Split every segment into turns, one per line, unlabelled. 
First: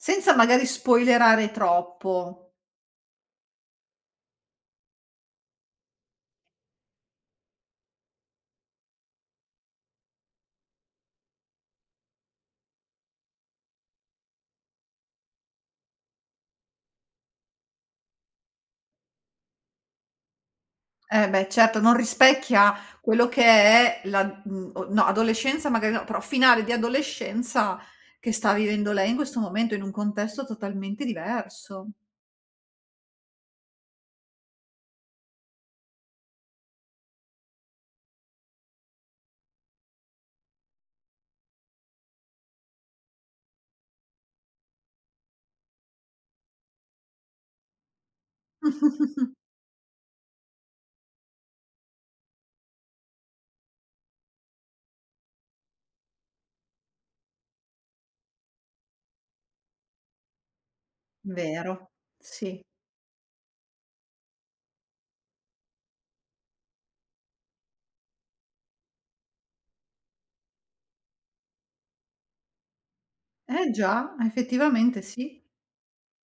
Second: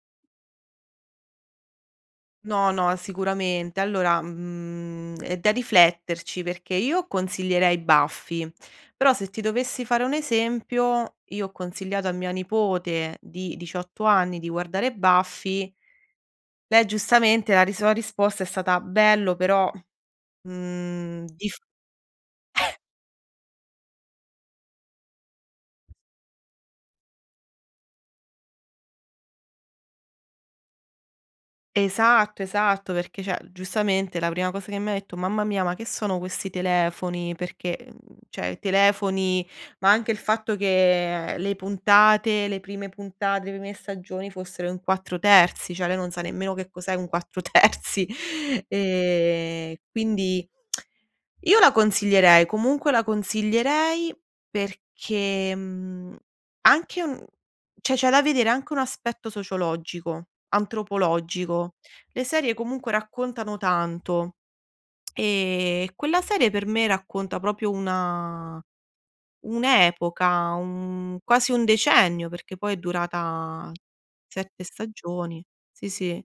Senza magari spoilerare troppo.
No, no, sicuramente. Allora, mhmm, è da rifletterci perché io consiglierei Buffy, però se ti dovessi fare un esempio, io ho consigliato a mia nipote di 18 anni di guardare Buffy. Lei giustamente la ris la risposta è stata: "Bello però". Mhmm,
Eh beh
dif
certo, non rispecchia quello che è la, mh, no adolescenza magari no, però finale di adolescenza che sta vivendo lei in questo momento, in un contesto totalmente diverso.
Esatto esatto, perché cioè, giustamente la prima cosa che mi ha detto: "Mamma mia, ma che sono questi telefoni?". Perché, uhm, cioè, i telefoni ma anche il fatto che le puntate le prime puntate, le prime stagioni fossero in 4:3, cioè lei non sa nemmeno che cos'è un 4:3 e quindi io la consiglierei, comunque la consiglierei perché mhmm, anche un cioè c'è da vedere anche un aspetto sociologico, antropologico.
Vero,
Le serie
sì.
comunque raccontano tanto e quella serie per me racconta proprio una un'epoca, un quasi un decennio, perché poi è
Eh
durata
già,
7
effettivamente sì.
stagioni. Sì, sì,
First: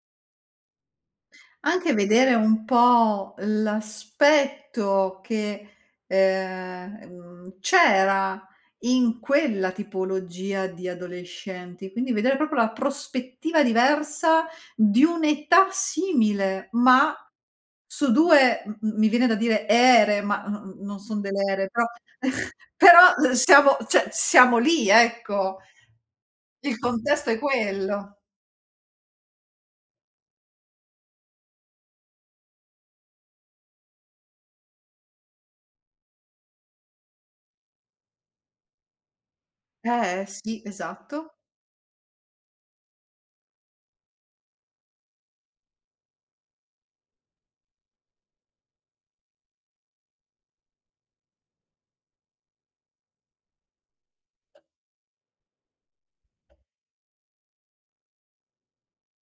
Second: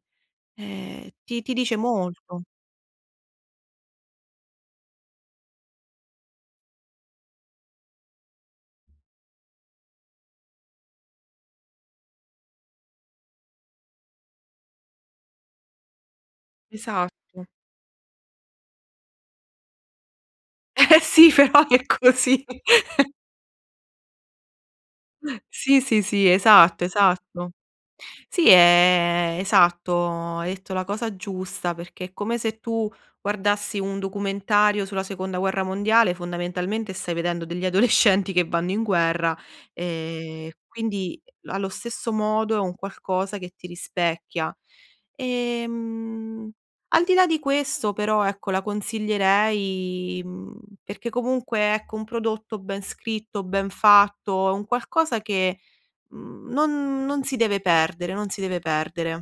ehm, ti ti dice
Anche vedere
molto.
un po' l'aspetto che, ehm, mhmm, c'era in quella tipologia di adolescenti, quindi vedere proprio la prospettiva diversa di un'età simile, ma
Esatto.
su 2 m mi viene da dire ere, ma no non
Eh
son
sì,
delle
però
ere però,
è così.
però l siamo cioè siamo lì ecco,
Sì, sì, sì,
il
esatto,
contesto è
esatto.
quello.
Sì, è esatto, hai detto la cosa giusta, perché è come se tu guardassi un documentario sulla seconda guerra mondiale, fondamentalmente stai vedendo degli adolescenti che vanno in guerra
Eh
e
si,
quindi
esatto.
allo stesso modo è un qualcosa che ti rispecchia. Ehm, al di là di questo però ecco la consiglierei, mhmm, perché comunque ecco un prodotto ben scritto, ben fatto è un qualcosa che, mhmm, non non si deve perdere non si deve perdere.